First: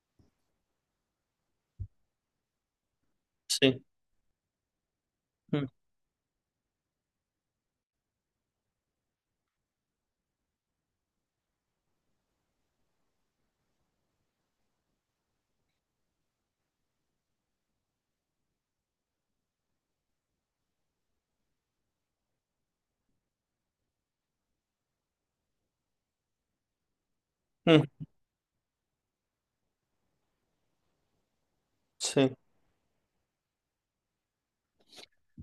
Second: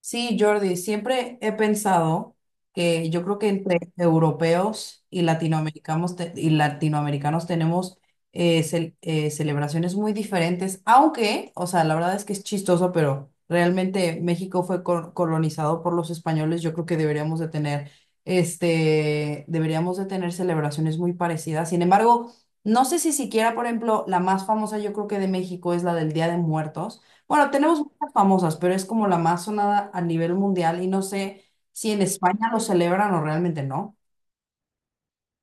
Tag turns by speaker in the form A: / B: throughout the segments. A: Sí, Jordi, siempre he pensado que yo creo que entre
B: Sí,
A: europeos y
B: mm,
A: latinoamericanos, tenemos celebraciones muy diferentes, aunque, o sea, la verdad es que es chistoso, pero realmente México fue colonizado por los españoles. Yo creo que deberíamos de tener celebraciones muy parecidas. Sin embargo, no sé si siquiera, por ejemplo, la más famosa yo creo que de México es la del Día de Muertos. Bueno, tenemos
B: mm,
A: muchas famosas, pero es como la más sonada a nivel mundial y no sé si en
B: sí.
A: España lo celebran o realmente no.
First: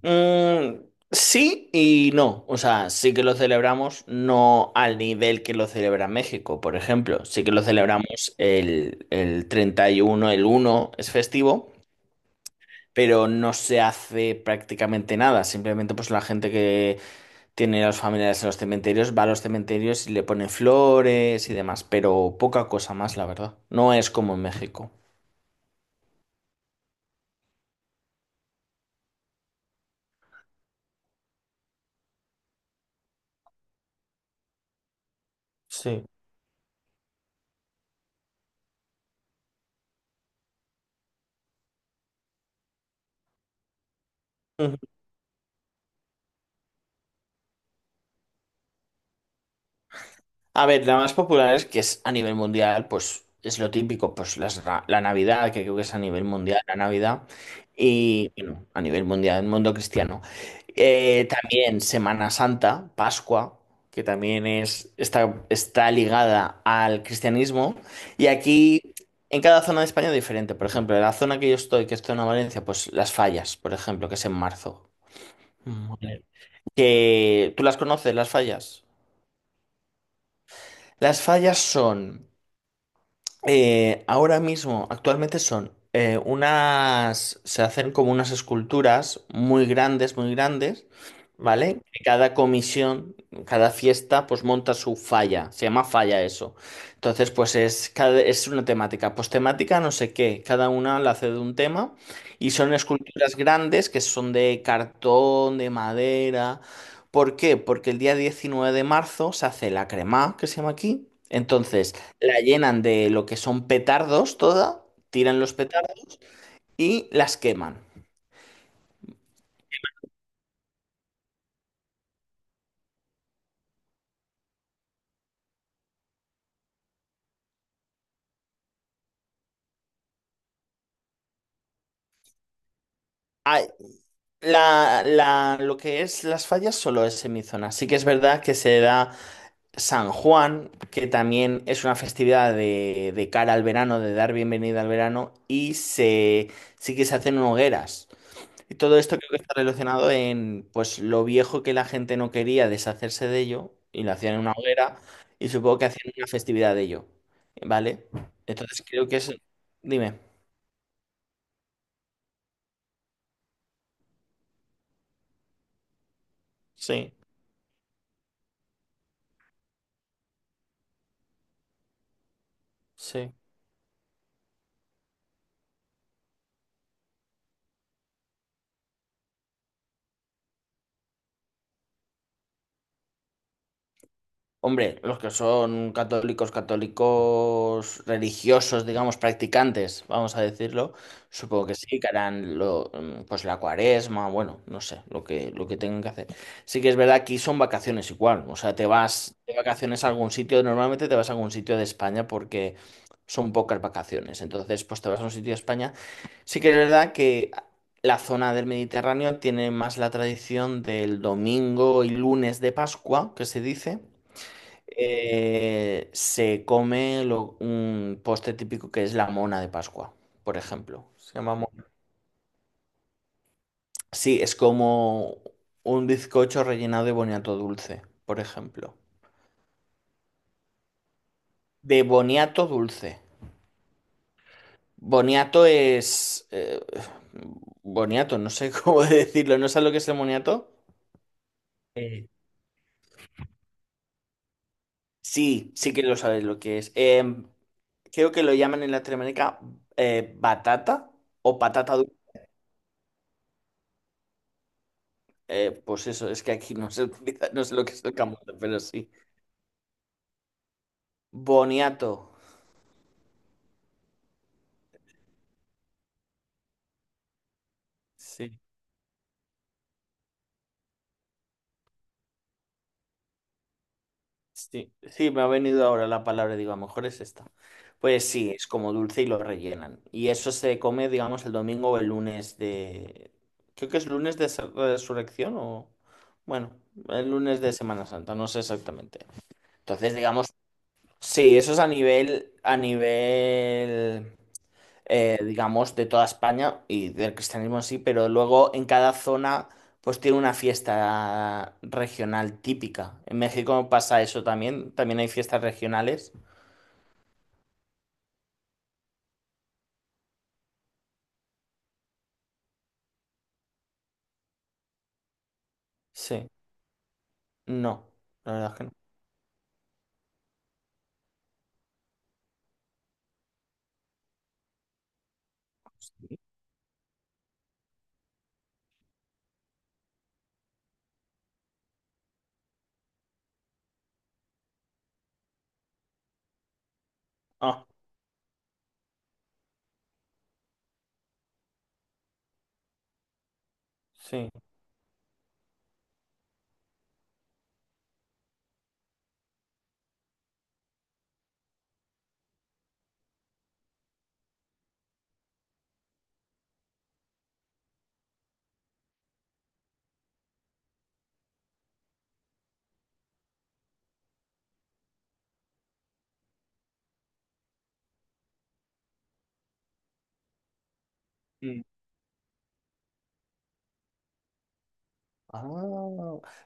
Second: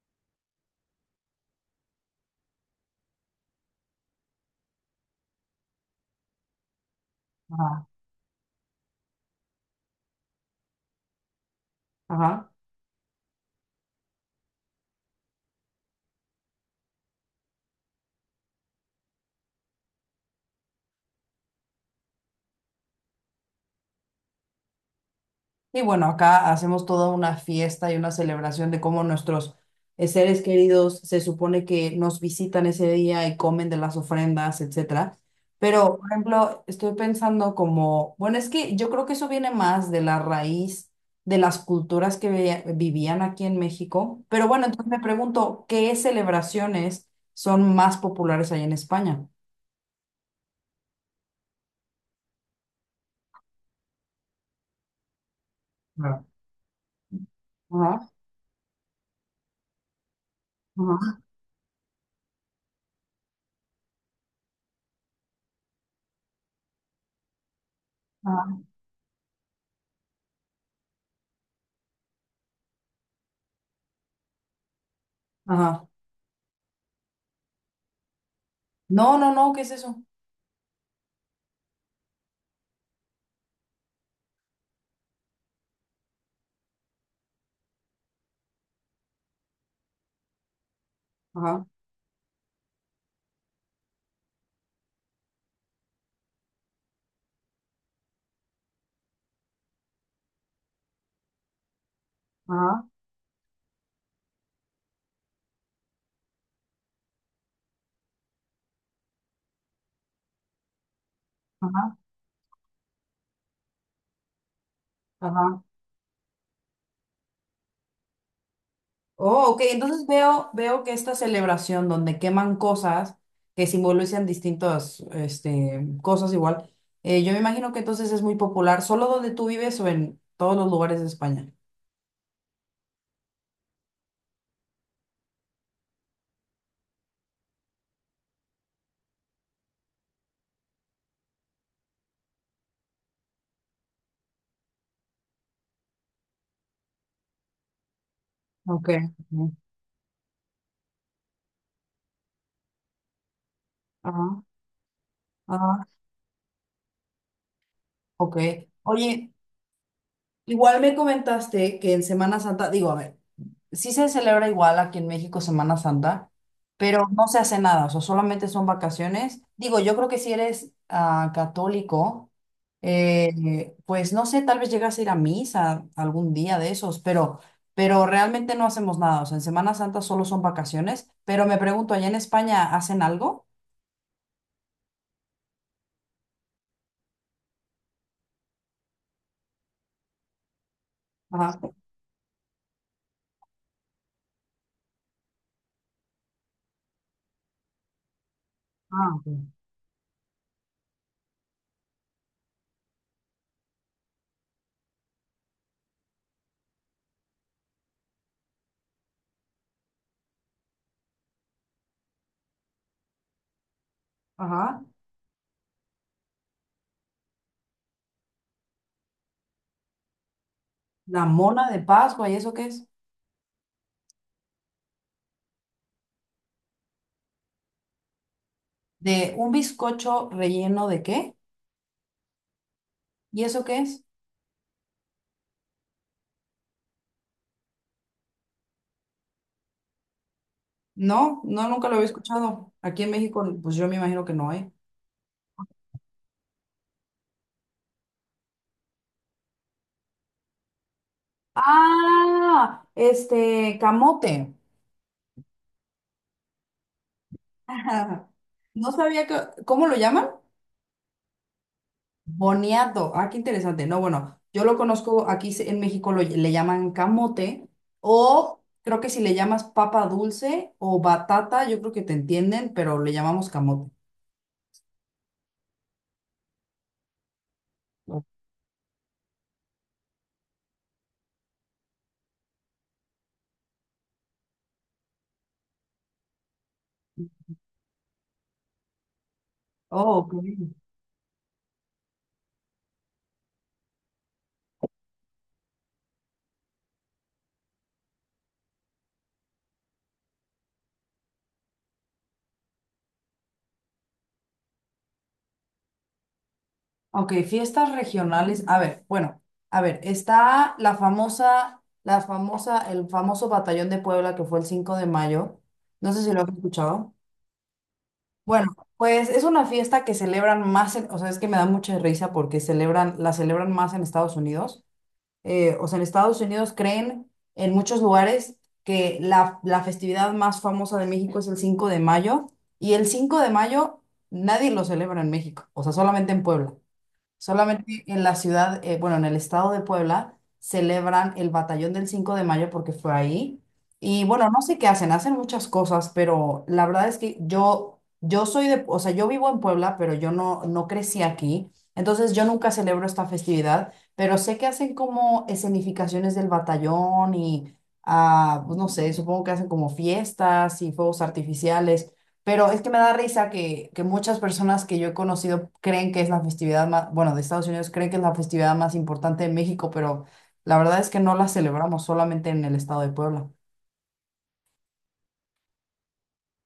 B: Mm, sí y no. O sea, sí que lo celebramos, no al nivel que lo celebra México, por ejemplo. Sí que lo
A: Ajá.
B: celebramos el 31, el uno es festivo,
A: Ajá.
B: pero no se hace prácticamente nada. Simplemente pues la gente que tiene a los familiares en los cementerios va a los cementerios y le pone flores y demás, pero poca cosa más, la verdad. No es como en México.
A: Y bueno, acá hacemos toda una fiesta y una celebración de cómo nuestros seres queridos se supone que nos visitan ese día y comen de las ofrendas, etcétera. Pero,
B: Sí.
A: por ejemplo, estoy pensando como, bueno, es que yo creo que eso viene más de la raíz de las culturas que vivían aquí en México. Pero bueno, entonces me pregunto, ¿qué celebraciones son más populares ahí en España?
B: A ver, la más popular es que es a nivel mundial, pues es lo típico, pues la Navidad, que creo que es a nivel
A: Claro.
B: mundial la Navidad,
A: Ajá,
B: y bueno, a nivel mundial, el mundo cristiano.
A: ajá,
B: También Semana Santa, Pascua, que también es, está ligada al cristianismo, y
A: ajá.
B: aquí en cada zona de España es diferente. Por ejemplo, en la zona que yo estoy, que es zona Valencia, pues las fallas, por ejemplo, que es en marzo.
A: Ajá.
B: Mm. Que, ¿tú las conoces, las fallas?
A: No, no, no, ¿qué es eso?
B: Las fallas son... ahora mismo, actualmente son unas, se hacen como unas esculturas muy grandes,
A: Ajá,
B: ¿vale? Que cada comisión, cada fiesta, pues monta su falla, se llama falla eso. Entonces, pues es, cada, es una temática, pues temática no sé qué, cada una la hace de un tema y son
A: ajá,
B: esculturas grandes que son de cartón, de madera. ¿Por qué? Porque el día 19 de marzo se hace la crema, que se llama aquí. Entonces,
A: ajá,
B: la llenan de lo que son petardos toda, tiran los
A: ajá.
B: petardos y las queman.
A: Oh, ok, entonces veo, veo que esta celebración donde queman cosas que simbolizan distintas este, cosas igual, yo me imagino que entonces es muy popular, ¿solo donde tú vives o en todos los lugares de España?
B: Ay, lo que es las fallas solo es en mi zona. Sí que es verdad que se da San Juan, que también es una festividad de cara al verano, de dar bienvenida al verano, y se, sí que se hacen hogueras. Y
A: Ok.
B: todo esto creo que está
A: Ujú.
B: relacionado en pues lo viejo que la gente no quería deshacerse de ello y lo hacían en
A: Ajá,
B: una hoguera y supongo que
A: ajá,
B: hacían una festividad de ello, ¿vale?
A: ok.
B: Entonces creo que
A: Oye,
B: es... Dime.
A: igual me comentaste que en Semana Santa, digo, a ver, sí se celebra igual aquí en México Semana Santa, pero
B: Sí,
A: no se hace nada, o sea, solamente son vacaciones. Digo, yo creo que si eres ah, católico,
B: sí.
A: pues no sé, tal vez llegas a ir a misa algún día de esos, pero realmente no hacemos nada, o sea, en Semana Santa solo son vacaciones, pero me pregunto, ¿allá en España hacen algo?
B: Hombre, los que son católicos, católicos religiosos, digamos, practicantes, vamos a decirlo,
A: Ajá.
B: supongo que sí, que harán lo, pues la cuaresma, bueno, no sé, lo que tengan que hacer. Sí que es verdad que aquí son vacaciones igual, o sea, te
A: Ah, ok.
B: vas de vacaciones a algún sitio, normalmente te vas a algún sitio de España porque son pocas vacaciones, entonces pues te vas a un sitio de España. Sí que es verdad que la zona del Mediterráneo tiene más la tradición del domingo y lunes de Pascua, que se dice.
A: Ajá.
B: Se come un postre típico que es la mona de Pascua, por ejemplo.
A: La mona de Pascua, ¿y eso qué es?
B: Sí, es como un bizcocho rellenado de boniato dulce, por ejemplo.
A: ¿De un bizcocho relleno de qué?
B: De boniato dulce.
A: ¿Y eso qué es?
B: Boniato es... eh, Boniato, no sé cómo decirlo. ¿No sabes lo que es el boniato?
A: No, no, nunca lo había
B: Eh,
A: escuchado. Aquí en México, pues yo me imagino que no hay.
B: Sí, sí que lo sabes lo que es. Creo que lo llaman en Latinoamérica batata o patata dulce.
A: Ah, este, camote.
B: Pues eso, es que aquí no se utiliza, no sé lo que es el
A: Ajá.
B: camote, pero
A: No
B: sí.
A: sabía que, ¿cómo lo llaman?
B: Boniato.
A: Boniato. Ah, qué interesante. No, bueno, yo lo conozco, aquí en México lo, le llaman camote
B: Sí,
A: o creo que si le llamas papa dulce o batata, yo creo que te entienden, pero le llamamos camote.
B: sí, sí, me ha venido ahora la palabra, digo, a lo mejor es esta.
A: Oh,
B: Pues sí, es como dulce y lo rellenan. Y eso se come, digamos, el domingo o el lunes de... Creo que es lunes de resurrección o... Bueno, el lunes de Semana Santa, no sé exactamente. Entonces,
A: ok.
B: digamos, sí, eso es a nivel digamos, de toda España y del cristianismo en sí, pero luego en cada zona pues tiene una fiesta regional típica. En México pasa eso también, también hay fiestas regionales.
A: Ok, fiestas regionales. A ver, bueno, a ver, está la famosa, el famoso Batallón de Puebla que fue el 5 de mayo. No sé si lo has
B: Sí,
A: escuchado.
B: no, la verdad
A: Bueno,
B: es que no.
A: pues es una fiesta que celebran más, o sea, es que me da mucha risa porque celebran, la celebran más en Estados Unidos. O sea, en Estados Unidos creen en muchos lugares que la festividad más famosa de México es el 5 de mayo y el 5 de mayo nadie lo celebra en México, o sea, solamente en Puebla.
B: Ah,
A: Solamente en la ciudad, bueno, en el estado de Puebla, celebran el Batallón del 5 de mayo porque fue ahí. Y bueno,
B: sí.
A: no sé qué hacen, hacen muchas cosas, pero la verdad es que yo soy de, o sea, yo vivo en Puebla, pero yo no crecí aquí. Entonces yo nunca celebro esta festividad, pero sé que hacen como escenificaciones del batallón y, ah, pues no sé, supongo que hacen como fiestas y fuegos artificiales. Pero es que me da risa que muchas personas que yo he conocido creen que es la festividad más, bueno, de Estados Unidos creen que es la festividad más importante de México, pero la verdad es que no la
B: Mm.
A: celebramos solamente en el estado de Puebla.
B: Ah,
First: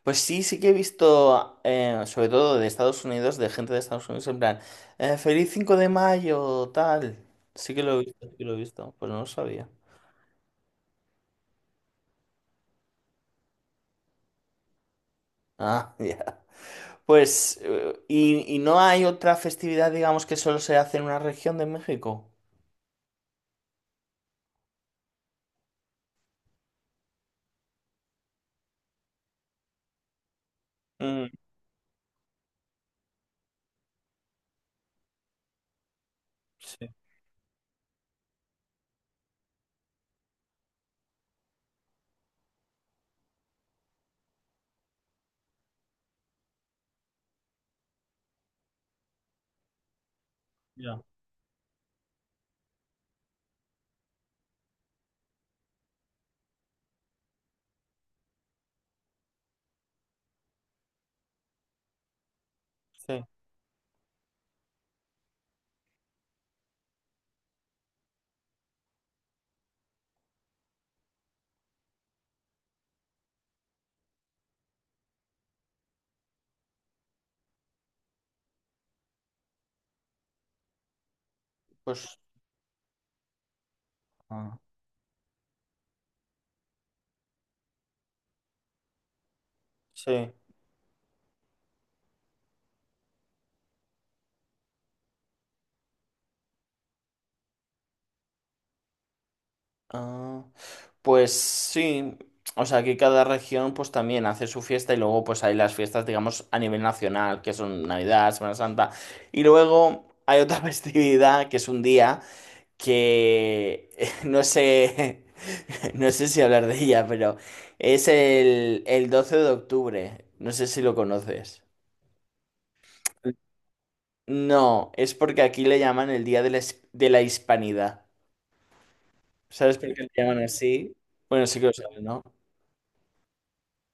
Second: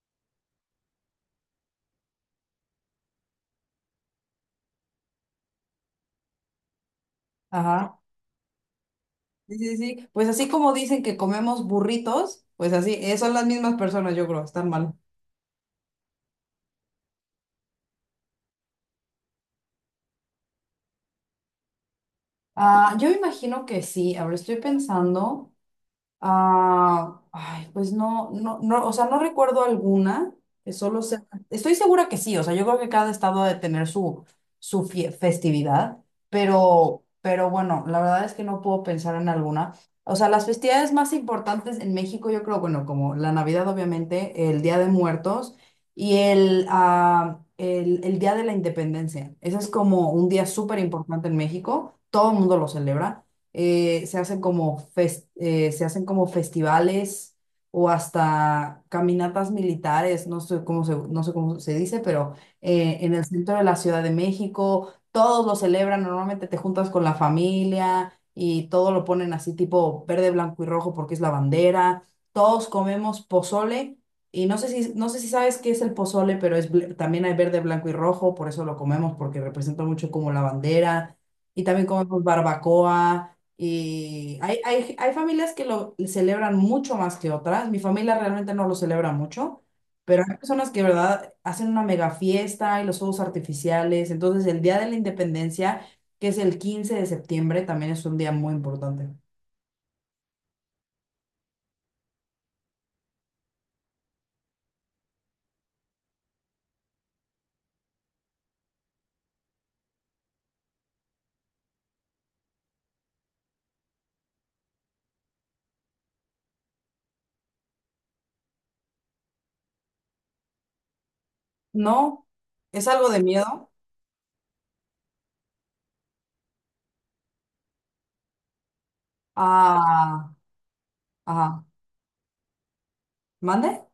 B: pues sí, sí que he visto, sobre todo de Estados Unidos, de gente de Estados Unidos, en plan, feliz 5 de mayo, tal. Sí que lo
A: Ajá.
B: he visto, sí que lo he visto, pues no lo
A: Sí,
B: sabía.
A: sí, sí. Pues así como dicen que comemos burritos, pues así, son las mismas personas, yo creo, están mal.
B: Ah, ya. Pues, ¿ y no hay otra festividad, digamos, que solo se hace en una región de México?
A: Ah, yo imagino que sí. Ahora estoy pensando. Ah, ay, pues no, no, no, o sea, no recuerdo alguna, que solo sea,
B: Mm,
A: estoy segura que sí, o sea, yo creo que cada estado ha de tener su, su festividad,
B: sí,
A: pero, bueno, la verdad es que no puedo pensar en alguna. O sea, las festividades más importantes en México, yo creo, bueno, como la Navidad, obviamente, el Día de Muertos y el Día de la Independencia. Ese es como un día súper
B: ya.
A: importante en México, todo el mundo lo celebra se hacen como festivales o hasta caminatas militares, no sé cómo se dice, pero en el
B: Sí,
A: centro de la Ciudad de México, todos lo celebran, normalmente te juntas con la familia y todo lo ponen así tipo verde, blanco y rojo porque es la bandera, todos comemos pozole. Y no sé si, no sé si sabes qué es el pozole, pero es, también hay verde, blanco y rojo, por eso lo comemos, porque representa mucho como la bandera. Y también
B: pues,
A: comemos barbacoa, y
B: ah,
A: hay familias que lo celebran mucho más que otras. Mi familia realmente no lo celebra mucho, pero
B: sí.
A: hay personas que, verdad, hacen una mega fiesta y los fuegos artificiales. Entonces, el Día de la Independencia, que es el 15 de septiembre, también es un día muy importante.
B: Ah, pues sí, o sea, que cada región pues también hace su fiesta y luego pues hay las fiestas, digamos, a nivel nacional, que son Navidad, Semana Santa, y luego hay otra festividad que es un día que no sé, no sé si hablar de ella, pero es el 12 de octubre, no sé si lo conoces.
A: No, es algo de miedo.
B: No, es porque aquí le llaman el Día de la, de la Hispanidad. ¿Sabes por qué le
A: Ah,
B: llaman así? Bueno, sí
A: ajá.
B: que lo sabes, ¿no?
A: ¿Mande?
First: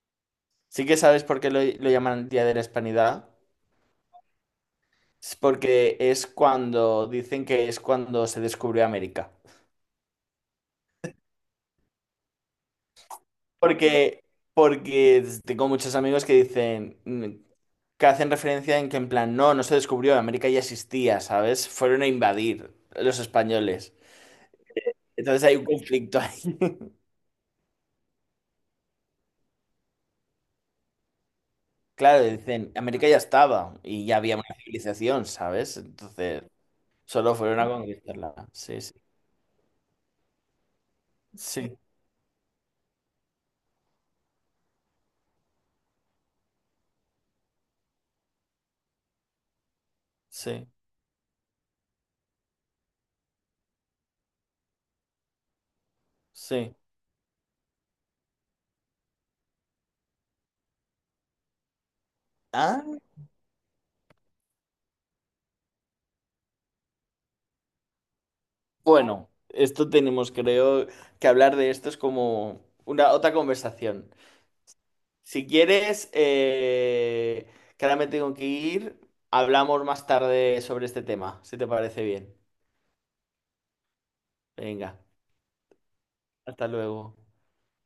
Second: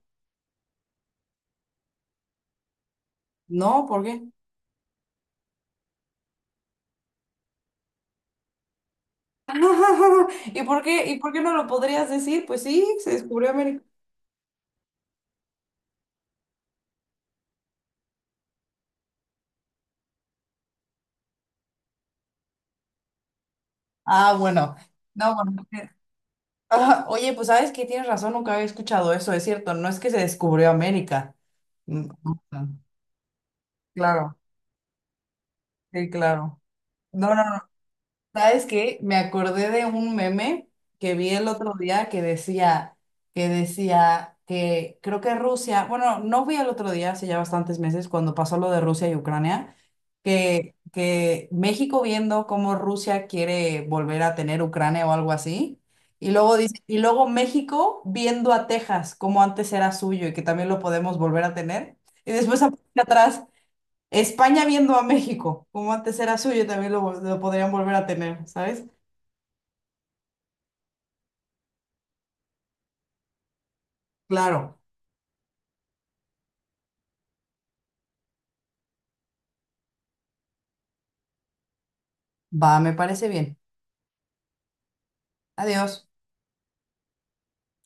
B: Sí que sabes por qué lo llaman el Día de la Hispanidad.
A: No, ¿por qué?
B: Es porque es cuando, dicen que es cuando se descubrió América.
A: Y por qué no lo podrías decir? Pues sí, se descubrió América.
B: Porque, porque tengo muchos amigos que dicen, que hacen referencia en que en plan, no, no se descubrió, América ya existía, ¿sabes? Fueron a invadir los españoles.
A: Ah, bueno. No,
B: Entonces
A: bueno,
B: hay un
A: ok.
B: conflicto ahí.
A: Ah, oye, pues sabes que tienes razón, nunca había escuchado eso, es cierto, no es que se descubrió América. Mm,
B: Claro,
A: ah,
B: dicen, América ya estaba y ya había
A: claro,
B: una civilización, ¿sabes?
A: sí,
B: Entonces,
A: claro.
B: solo
A: No, no,
B: fueron a
A: no.
B: conquistarla.
A: ¿Sabes
B: Sí, sí,
A: qué? Me acordé de un meme que vi el otro
B: sí,
A: día que decía, que decía que creo que Rusia, bueno, no vi el otro día, hace ya bastantes meses, cuando pasó lo de Rusia y Ucrania,
B: sí,
A: que México viendo cómo Rusia quiere volver a tener Ucrania o algo así, y luego
B: sí.
A: dice, y luego México viendo a Texas como antes era suyo y que también lo podemos volver a tener, y después
B: Ah,
A: aparece atrás, España viendo a México, como antes era suyo, también lo, lo podrían volver a tener, ¿sabes?
B: bueno, esto tenemos, creo, que hablar de esto es como una otra conversación.
A: Claro,
B: Si quieres, que ahora me tengo que ir, hablamos más tarde sobre este tema, si te parece bien.
A: va, me parece bien.
B: Venga,
A: Adiós.
B: hasta luego.